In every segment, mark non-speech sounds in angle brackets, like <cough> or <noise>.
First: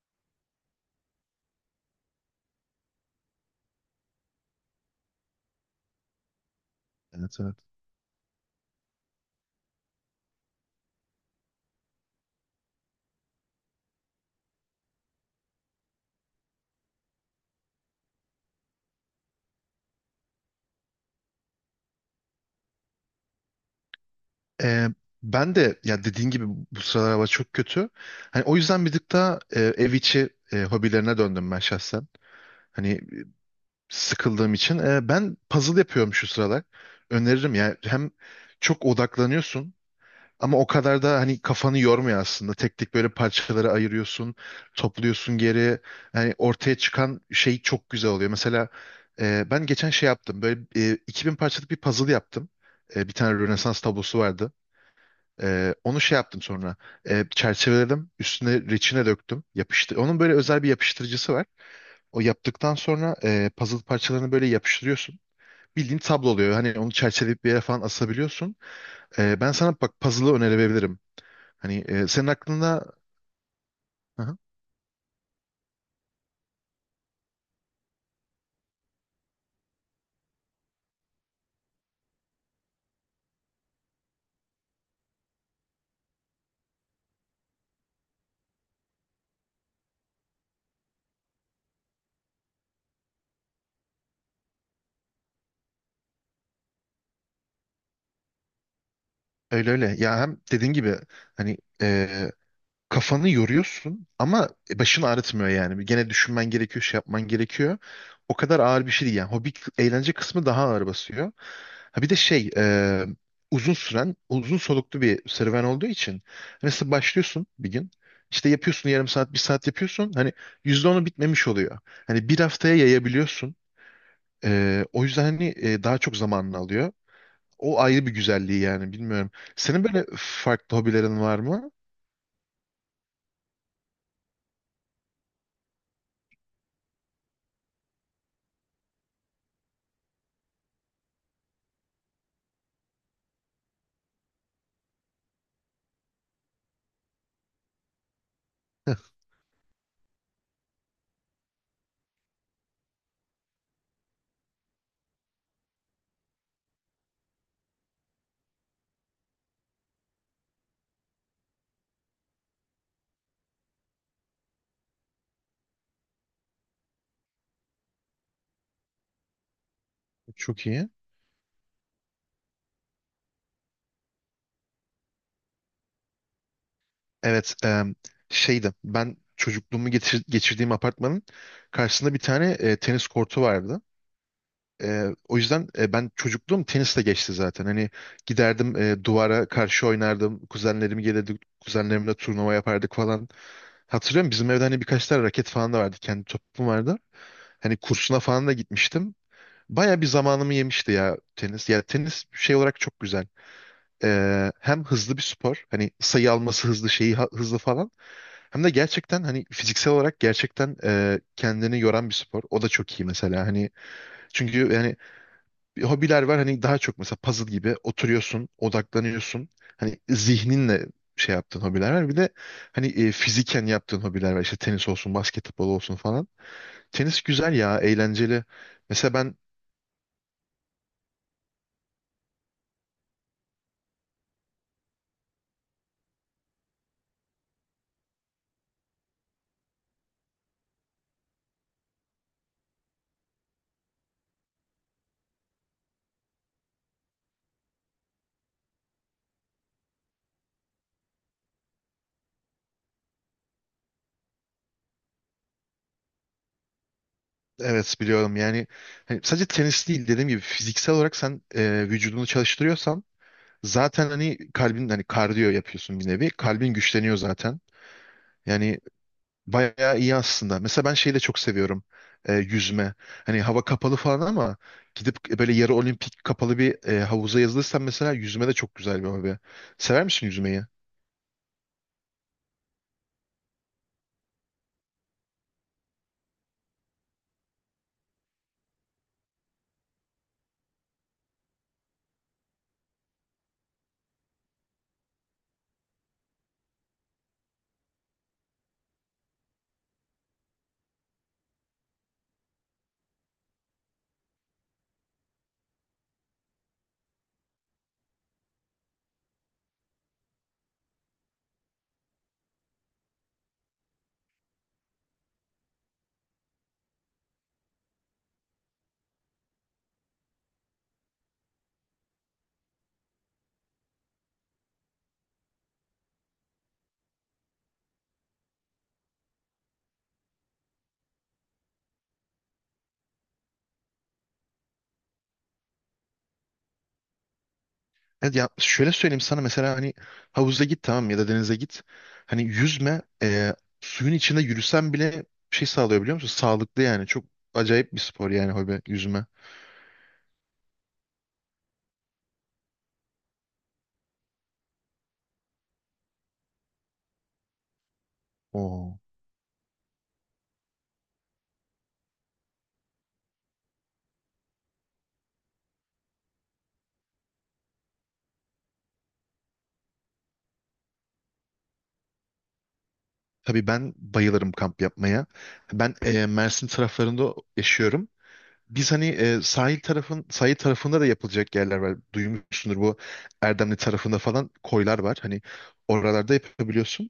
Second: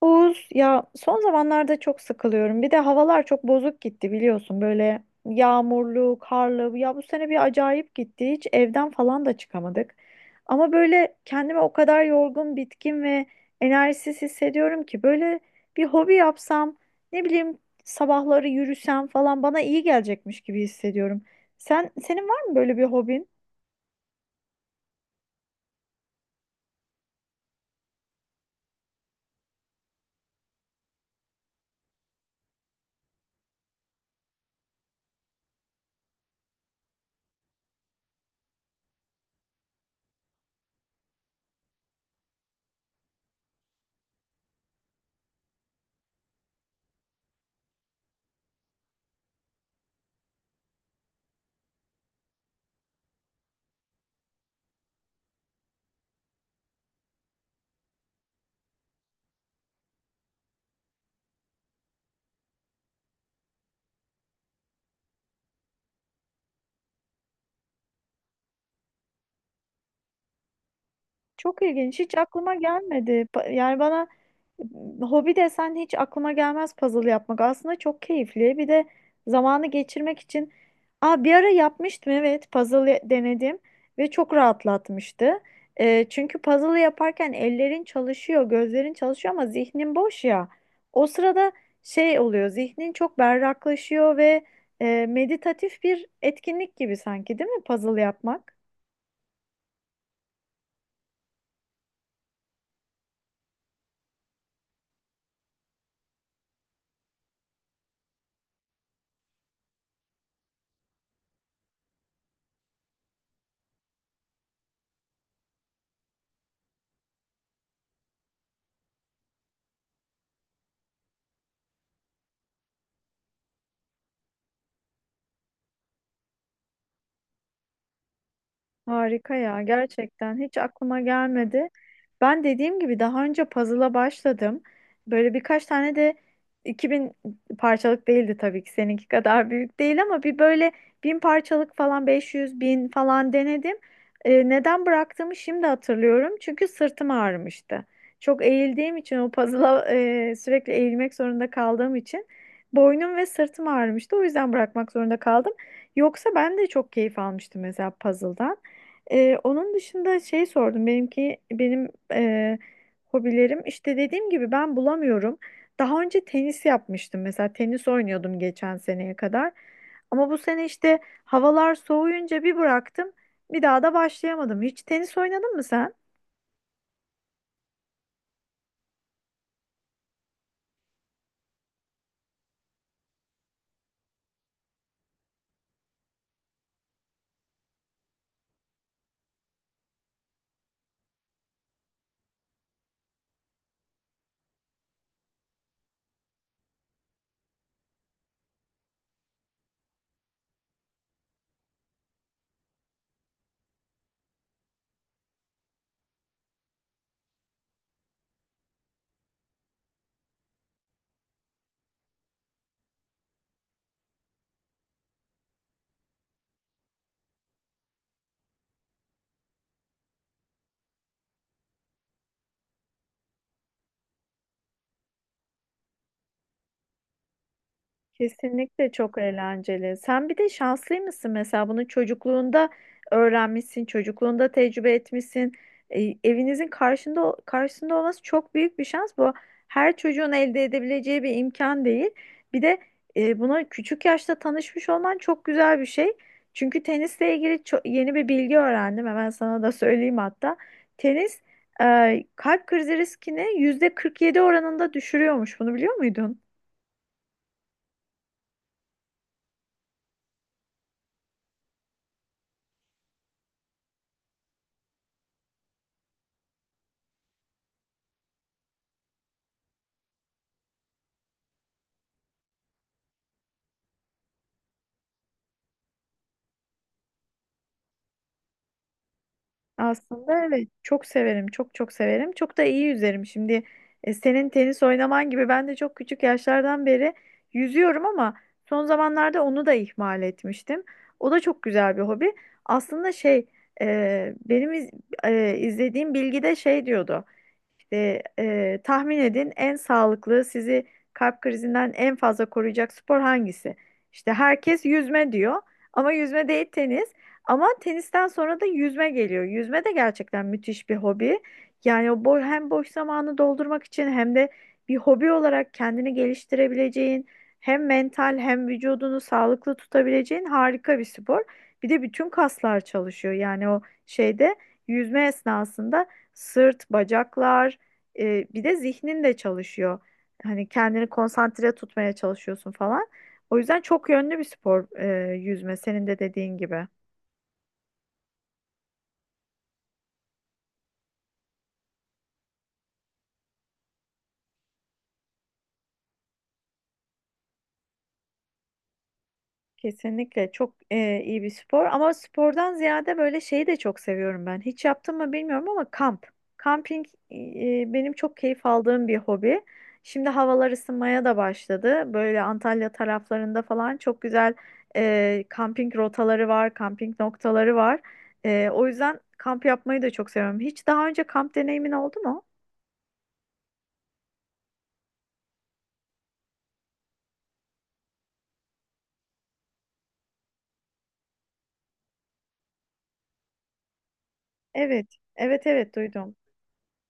Oğuz, ya son zamanlarda çok sıkılıyorum. Bir de havalar çok bozuk gitti, biliyorsun. Böyle yağmurlu, karlı. Ya bu sene Evet, bir evet. acayip gitti. Hiç evden falan da çıkamadık. Ama böyle kendimi o kadar yorgun, bitkin ve enerjisiz hissediyorum ki böyle bir hobi yapsam, ne bileyim, sabahları yürüsem falan bana iyi gelecekmiş gibi hissediyorum. Senin var mı böyle bir hobin? Ee, Ben de, ya, dediğin gibi bu sıralar hava çok kötü. Hani o yüzden bir tık daha ev içi hobilerine döndüm ben şahsen. Hani sıkıldığım için. Ben puzzle yapıyorum şu sıralar. Öneririm ya. Hem çok odaklanıyorsun ama o kadar da hani kafanı yormuyor aslında. Tek tek böyle parçalara ayırıyorsun, topluyorsun geri. Hani ortaya çıkan şey çok güzel oluyor. Mesela ben geçen şey yaptım. Böyle 2000 parçalık bir puzzle yaptım. Bir tane Rönesans tablosu vardı. Onu şey yaptım sonra. Çerçeveledim. Üstüne reçine döktüm. Yapıştı. Onun böyle özel bir yapıştırıcısı var. O yaptıktan sonra puzzle parçalarını böyle yapıştırıyorsun. Bildiğin tablo oluyor. Hani onu çerçeveleyip bir yere falan asabiliyorsun. Ben sana bak puzzle'ı önerebilirim. Çok Hani ilginç. Hiç senin aklıma aklında. gelmedi. Yani bana Hı hı. Hobi desen hiç aklıma gelmez puzzle yapmak. Aslında çok keyifli. Bir de zamanı geçirmek için. Aa, bir ara yapmıştım, evet. Denedim ve çok rahatlatmıştı. Çünkü puzzle yaparken ellerin çalışıyor, gözlerin çalışıyor ama zihnin boş ya. O sırada şey oluyor. Zihnin çok berraklaşıyor ve meditatif bir etkinlik gibi sanki, değil mi puzzle yapmak? Öyle öyle. Ya hem dediğin gibi hani kafanı yoruyorsun ama başını ağrıtmıyor yani. Bir gene düşünmen gerekiyor, şey yapman gerekiyor. O kadar ağır bir şey değil yani. Eğlence kısmı daha ağır basıyor. Ha bir de şey uzun süren, uzun soluklu bir serüven olduğu için mesela başlıyorsun bir gün. İşte yapıyorsun yarım saat, bir saat yapıyorsun. Hani yüzde onu bitmemiş oluyor. Hani bir haftaya yayabiliyorsun. O yüzden hani daha çok zamanını alıyor. O ayrı bir güzelliği yani bilmiyorum. Harika ya, Senin böyle gerçekten hiç farklı aklıma hobilerin var gelmedi. mı? Ben dediğim gibi daha önce puzzle'a başladım. Böyle birkaç tane de 2000 parçalık değildi tabii ki, seninki kadar büyük değil ama bir böyle 1000 parçalık falan, 500 bin falan denedim. Neden bıraktığımı şimdi hatırlıyorum. Çünkü sırtım ağrımıştı. Çok eğildiğim için o puzzle'a sürekli eğilmek zorunda kaldığım için boynum ve sırtım ağrımıştı. O yüzden bırakmak zorunda kaldım. Yoksa ben de çok keyif almıştım mesela puzzle'dan. Onun dışında şey sordum. Benim hobilerim, işte dediğim gibi, ben bulamıyorum. Daha önce tenis yapmıştım mesela, tenis oynuyordum geçen seneye kadar. Ama bu Çok sene iyi. işte havalar soğuyunca bir bıraktım. Bir daha da başlayamadım. Hiç tenis oynadın mı sen? Evet, şeydi. Ben geçirdiğim apartmanın karşısında bir tane tenis kortu vardı. O yüzden ben çocukluğum tenisle geçti zaten. Hani giderdim duvara karşı oynardım. Kuzenlerim gelirdi. Kuzenlerimle turnuva yapardık falan. Hatırlıyorum bizim evde hani birkaç tane raket falan da vardı. Kendi topum vardı. Hani kursuna falan da gitmiştim. Baya bir zamanımı yemişti ya tenis. Ya tenis şey olarak çok güzel. Hem hızlı bir spor. Hani sayı alması hızlı hızlı falan. Hem de gerçekten hani fiziksel olarak gerçekten kendini yoran bir spor. O da çok iyi mesela. Hani çünkü yani bir hobiler var hani daha çok mesela puzzle gibi oturuyorsun, odaklanıyorsun. Hani zihninle şey yaptığın hobiler var. Bir de hani fiziken yaptığın hobiler var. İşte tenis olsun, basketbol olsun falan. Tenis güzel ya, eğlenceli. Kesinlikle Mesela çok ben eğlenceli. Sen bir de şanslı mısın mesela, bunu çocukluğunda öğrenmişsin, çocukluğunda tecrübe etmişsin. E, evinizin karşısında olması çok büyük bir şans. Bu her çocuğun elde edebileceği bir imkan değil. Bir de buna küçük yaşta tanışmış olman çok güzel bir şey. Çünkü tenisle ilgili yeni bir bilgi öğrendim. Hemen sana da söyleyeyim hatta. Tenis kalp krizi riskini yüzde %47 oranında düşürüyormuş. Bunu biliyor muydun? evet biliyorum yani hani sadece tenis değil dediğim gibi fiziksel olarak sen vücudunu çalıştırıyorsan zaten hani kalbin hani kardiyo yapıyorsun bir nevi. Kalbin güçleniyor zaten. Yani bayağı iyi aslında. Mesela ben şeyi de çok seviyorum. Yüzme. Hani hava kapalı falan ama gidip böyle yarı olimpik kapalı bir havuza yazılırsan mesela yüzme de çok güzel bir hobi. Sever misin Aslında yüzmeyi? evet, çok severim, çok çok severim, çok da iyi yüzerim. Şimdi senin tenis oynaman gibi ben de çok küçük yaşlardan beri yüzüyorum ama son zamanlarda onu da ihmal etmiştim. O da çok güzel bir hobi aslında. Şey, e, benim iz- izlediğim bilgide şey diyordu işte, tahmin edin, en sağlıklı, sizi kalp krizinden en fazla koruyacak spor hangisi? İşte herkes yüzme diyor ama yüzme değil, tenis. Ama tenisten sonra da yüzme geliyor. Yüzme de gerçekten müthiş bir hobi. Yani o hem boş zamanı doldurmak için hem de bir hobi olarak kendini geliştirebileceğin, hem mental hem vücudunu sağlıklı tutabileceğin harika bir spor. Bir de bütün kaslar çalışıyor. Yani o şeyde, yüzme esnasında sırt, bacaklar, bir de zihnin de çalışıyor. Hani kendini konsantre tutmaya çalışıyorsun falan. O yüzden çok yönlü bir spor yüzme, senin de dediğin gibi. Evet ya şöyle söyleyeyim sana mesela hani havuza git tamam mı? Ya da denize git. Hani yüzme suyun içinde yürüsen bile şey sağlıyor biliyor musun? Sağlıklı yani. Çok acayip bir spor yani hobi yüzme. Kesinlikle çok iyi bir spor ama spordan ziyade böyle şeyi de çok seviyorum ben. Hiç yaptım mı bilmiyorum ama kamp. Kamping, benim çok keyif Oo. aldığım bir hobi. Şimdi havalar ısınmaya da başladı. Böyle Antalya taraflarında falan çok güzel kamping rotaları var, kamping noktaları var. E, o yüzden kamp yapmayı da çok seviyorum. Hiç daha önce kamp deneyimin oldu mu? Tabii ben bayılırım kamp yapmaya. Ben Mersin taraflarında yaşıyorum. Biz hani sahil tarafında da yapılacak yerler var. Duymuşsundur bu Erdemli tarafında falan koylar Evet, var. Hani evet, oralarda duydum. yapabiliyorsun.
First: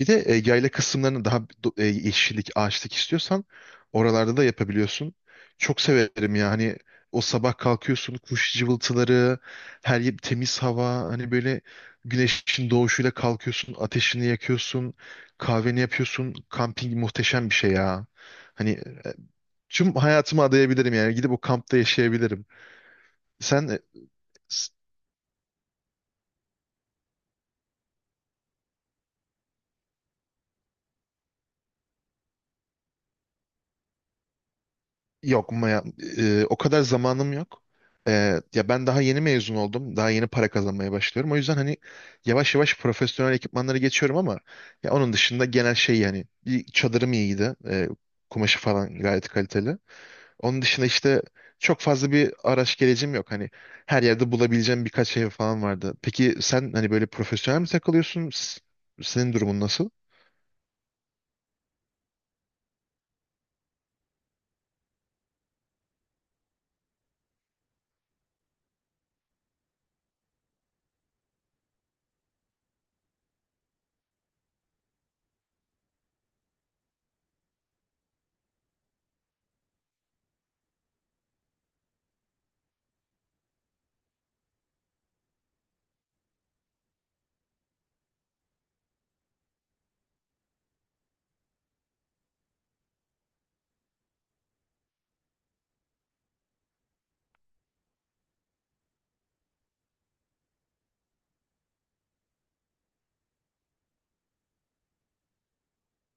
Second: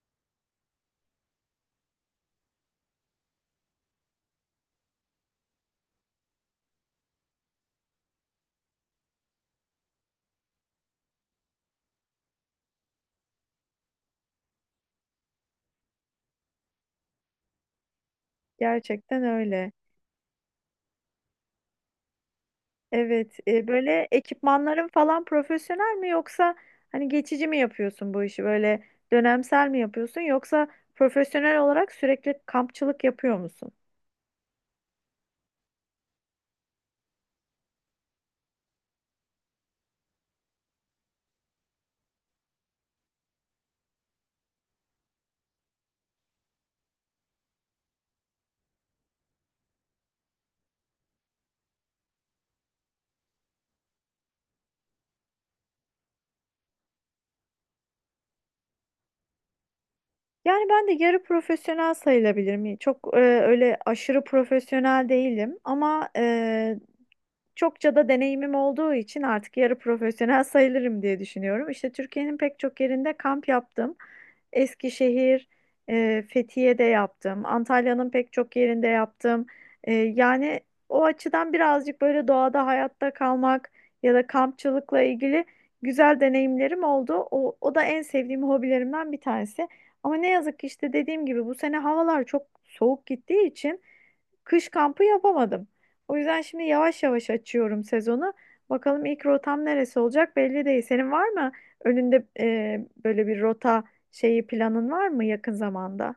Bir de yayla kısımlarını yeşillik, ağaçlık istiyorsan oralarda da yapabiliyorsun. Çok severim ya. Hani o sabah kalkıyorsun kuş cıvıltıları, her yer temiz hava, hani böyle güneşin doğuşuyla kalkıyorsun, ateşini yakıyorsun, kahveni yapıyorsun. Kamping muhteşem bir şey ya. Hani Gerçekten öyle. tüm hayatımı adayabilirim yani gidip o kampta yaşayabilirim. Evet, Sen e, böyle s- ekipmanların falan profesyonel mi, yoksa hani geçici mi yapıyorsun bu işi, böyle dönemsel mi yapıyorsun, yoksa profesyonel olarak sürekli kampçılık yapıyor musun? Yok ya, o kadar zamanım yok. E, Ya ben daha yeni mezun oldum. Daha yeni para kazanmaya başlıyorum. O yüzden hani yavaş yavaş profesyonel ekipmanları geçiyorum ama ya onun dışında genel şey yani bir çadırım iyiydi. Kumaşı falan gayet kaliteli. Onun dışında işte çok fazla bir araç gerecim yok. Hani her yerde bulabileceğim birkaç ev falan vardı. Peki sen hani böyle profesyonel mi takılıyorsun? Senin durumun nasıl? Yani ben de yarı profesyonel sayılabilirim. Çok öyle aşırı profesyonel değilim ama çokça da deneyimim olduğu için artık yarı profesyonel sayılırım diye düşünüyorum. İşte Türkiye'nin pek çok yerinde kamp yaptım. Eskişehir, Fethiye'de yaptım. Antalya'nın pek çok yerinde yaptım. E, yani o açıdan birazcık böyle doğada hayatta kalmak ya da kampçılıkla ilgili güzel deneyimlerim oldu. O da en sevdiğim hobilerimden bir tanesi. Ama ne yazık ki işte dediğim gibi bu sene havalar çok soğuk gittiği için kış kampı yapamadım. O yüzden şimdi yavaş yavaş açıyorum sezonu. Bakalım ilk rotam neresi olacak belli değil. Senin var mı önünde böyle bir rota şeyi, planın var mı yakın zamanda?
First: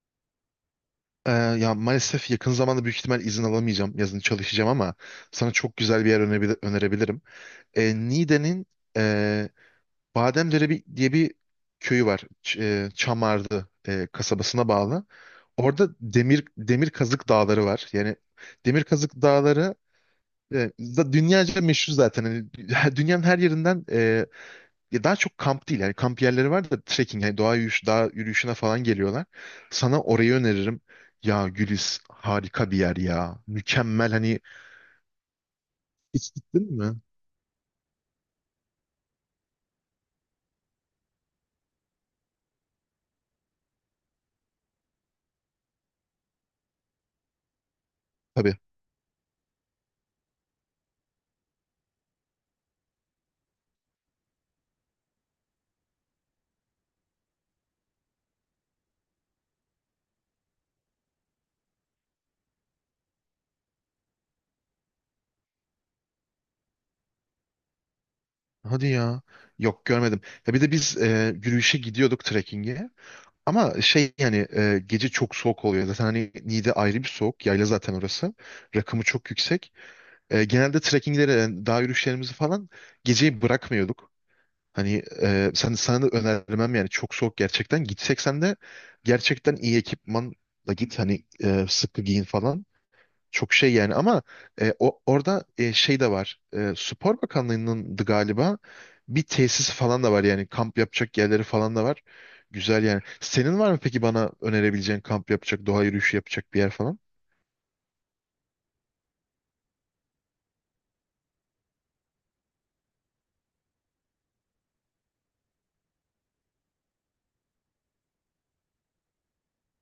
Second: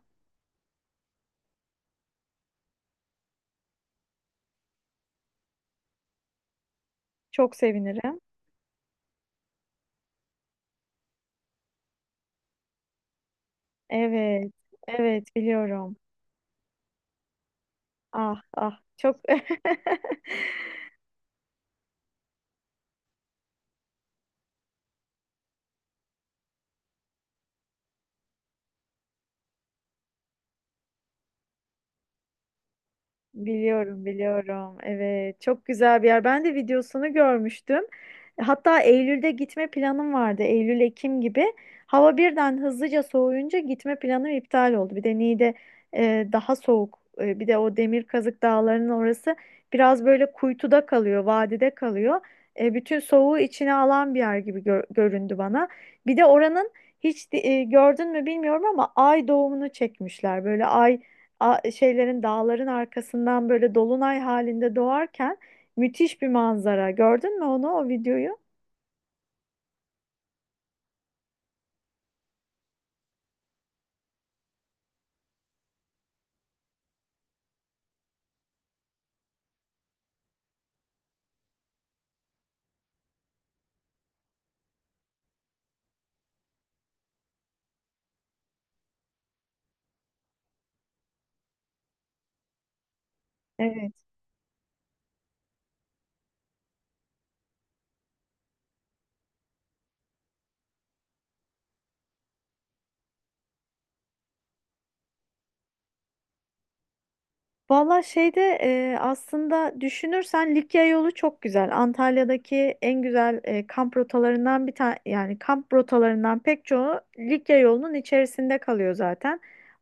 Ya maalesef yakın zamanda büyük ihtimal izin alamayacağım. Yazın çalışacağım ama sana çok güzel bir yer önerebilirim. Çok sevinirim. Niğde'nin Bademdere bir, diye bir köyü var. Çamarlı Evet, kasabasına bağlı. evet Orada biliyorum. Demir kazık dağları var. Yani Ah ah, demir kazık çok dağları <laughs> dünyaca meşhur zaten. Hani <laughs> dünyanın her yerinden ya daha çok kamp değil. Yani kamp yerleri var da trekking, yani doğa yürüyüş, dağ yürüyüşüne falan geliyorlar. Sana orayı öneririm. Ya Gülis harika bir yer ya. biliyorum, Mükemmel hani biliyorum. Evet, çok güzel bir yer. hiç Ben de gittin mi? videosunu görmüştüm. Hatta Eylül'de gitme planım vardı. Eylül, Ekim gibi. Hava birden hızlıca soğuyunca gitme planım iptal oldu. Bir de Niğde daha soğuk. E, bir de o Demirkazık Tabii. Dağları'nın orası biraz böyle kuytuda kalıyor, vadide kalıyor. E, bütün soğuğu içine alan bir yer gibi göründü bana. Bir de oranın hiç gördün mü bilmiyorum ama ay doğumunu çekmişler. Böyle şeylerin, dağların arkasından böyle dolunay halinde doğarken müthiş bir manzara. Gördün mü onu, o videoyu? Hadi ya. Yok görmedim. Ya bir de biz yürüyüşe gidiyorduk trekkinge. Ama şey yani gece çok soğuk oluyor. Zaten hani Niğde ayrı bir soğuk. Yayla zaten orası. Rakımı çok yüksek. Genelde trekkinglere, yani dağ yürüyüşlerimizi falan geceyi bırakmıyorduk. Hani sana da önermem yani çok soğuk gerçekten. Gitsek sen de gerçekten iyi ekipmanla git. Hani sıkı giyin falan. Çok şey Evet. yani ama orada şey de var. Spor Bakanlığı'nın galiba bir tesis falan da var yani kamp yapacak yerleri falan da var. Güzel yani. Senin var mı peki bana önerebileceğin kamp yapacak, doğa yürüyüşü yapacak bir yer falan? Valla şeyde, aslında düşünürsen Likya yolu çok güzel. Antalya'daki en güzel kamp rotalarından bir tane, yani kamp rotalarından pek çoğu Likya yolunun içerisinde kalıyor zaten.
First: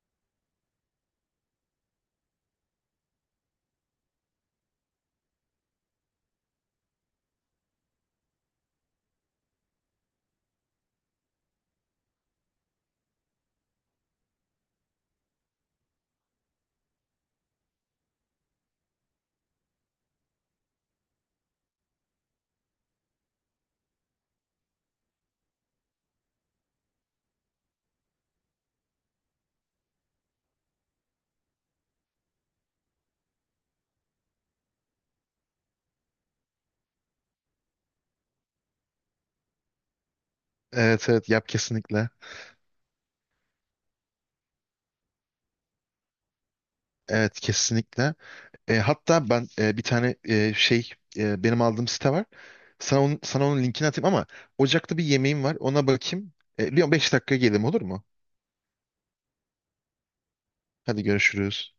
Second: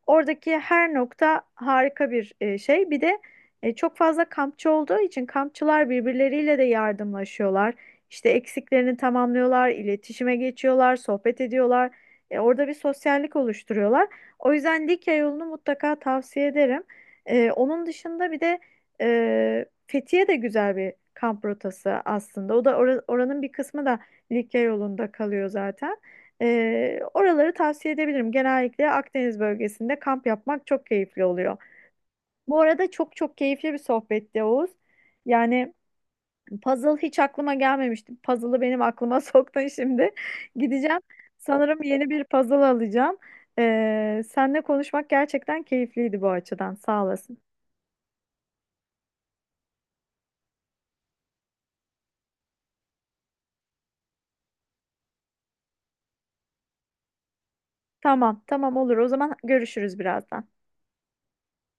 Oradaki her nokta harika bir şey. Bir de çok fazla kampçı olduğu için kampçılar birbirleriyle de yardımlaşıyorlar. İşte eksiklerini tamamlıyorlar, iletişime geçiyorlar, sohbet ediyorlar. E, orada bir sosyallik oluşturuyorlar. O yüzden Likya yolunu mutlaka tavsiye ederim. Onun dışında bir de Fethiye de güzel bir kamp rotası aslında. Oranın bir kısmı da Likya yolunda kalıyor zaten. Oraları tavsiye edebilirim. Genellikle Akdeniz bölgesinde kamp yapmak çok keyifli oluyor. Bu arada çok çok keyifli bir sohbetti, Oğuz. Yani puzzle hiç aklıma gelmemişti. Puzzle'ı benim aklıma <laughs> soktun şimdi. Gideceğim. Evet, evet yap Sanırım kesinlikle. yeni bir puzzle alacağım. Seninle konuşmak gerçekten keyifliydi bu açıdan. Sağ olasın. Evet kesinlikle. Hatta ben bir tane benim aldığım site var. Sana onun linkini atayım ama ocakta bir yemeğim var. Ona bakayım. 5 dakika gelelim olur mu? Tamam, tamam, olur. O zaman görüşürüz birazdan. Hadi görüşürüz.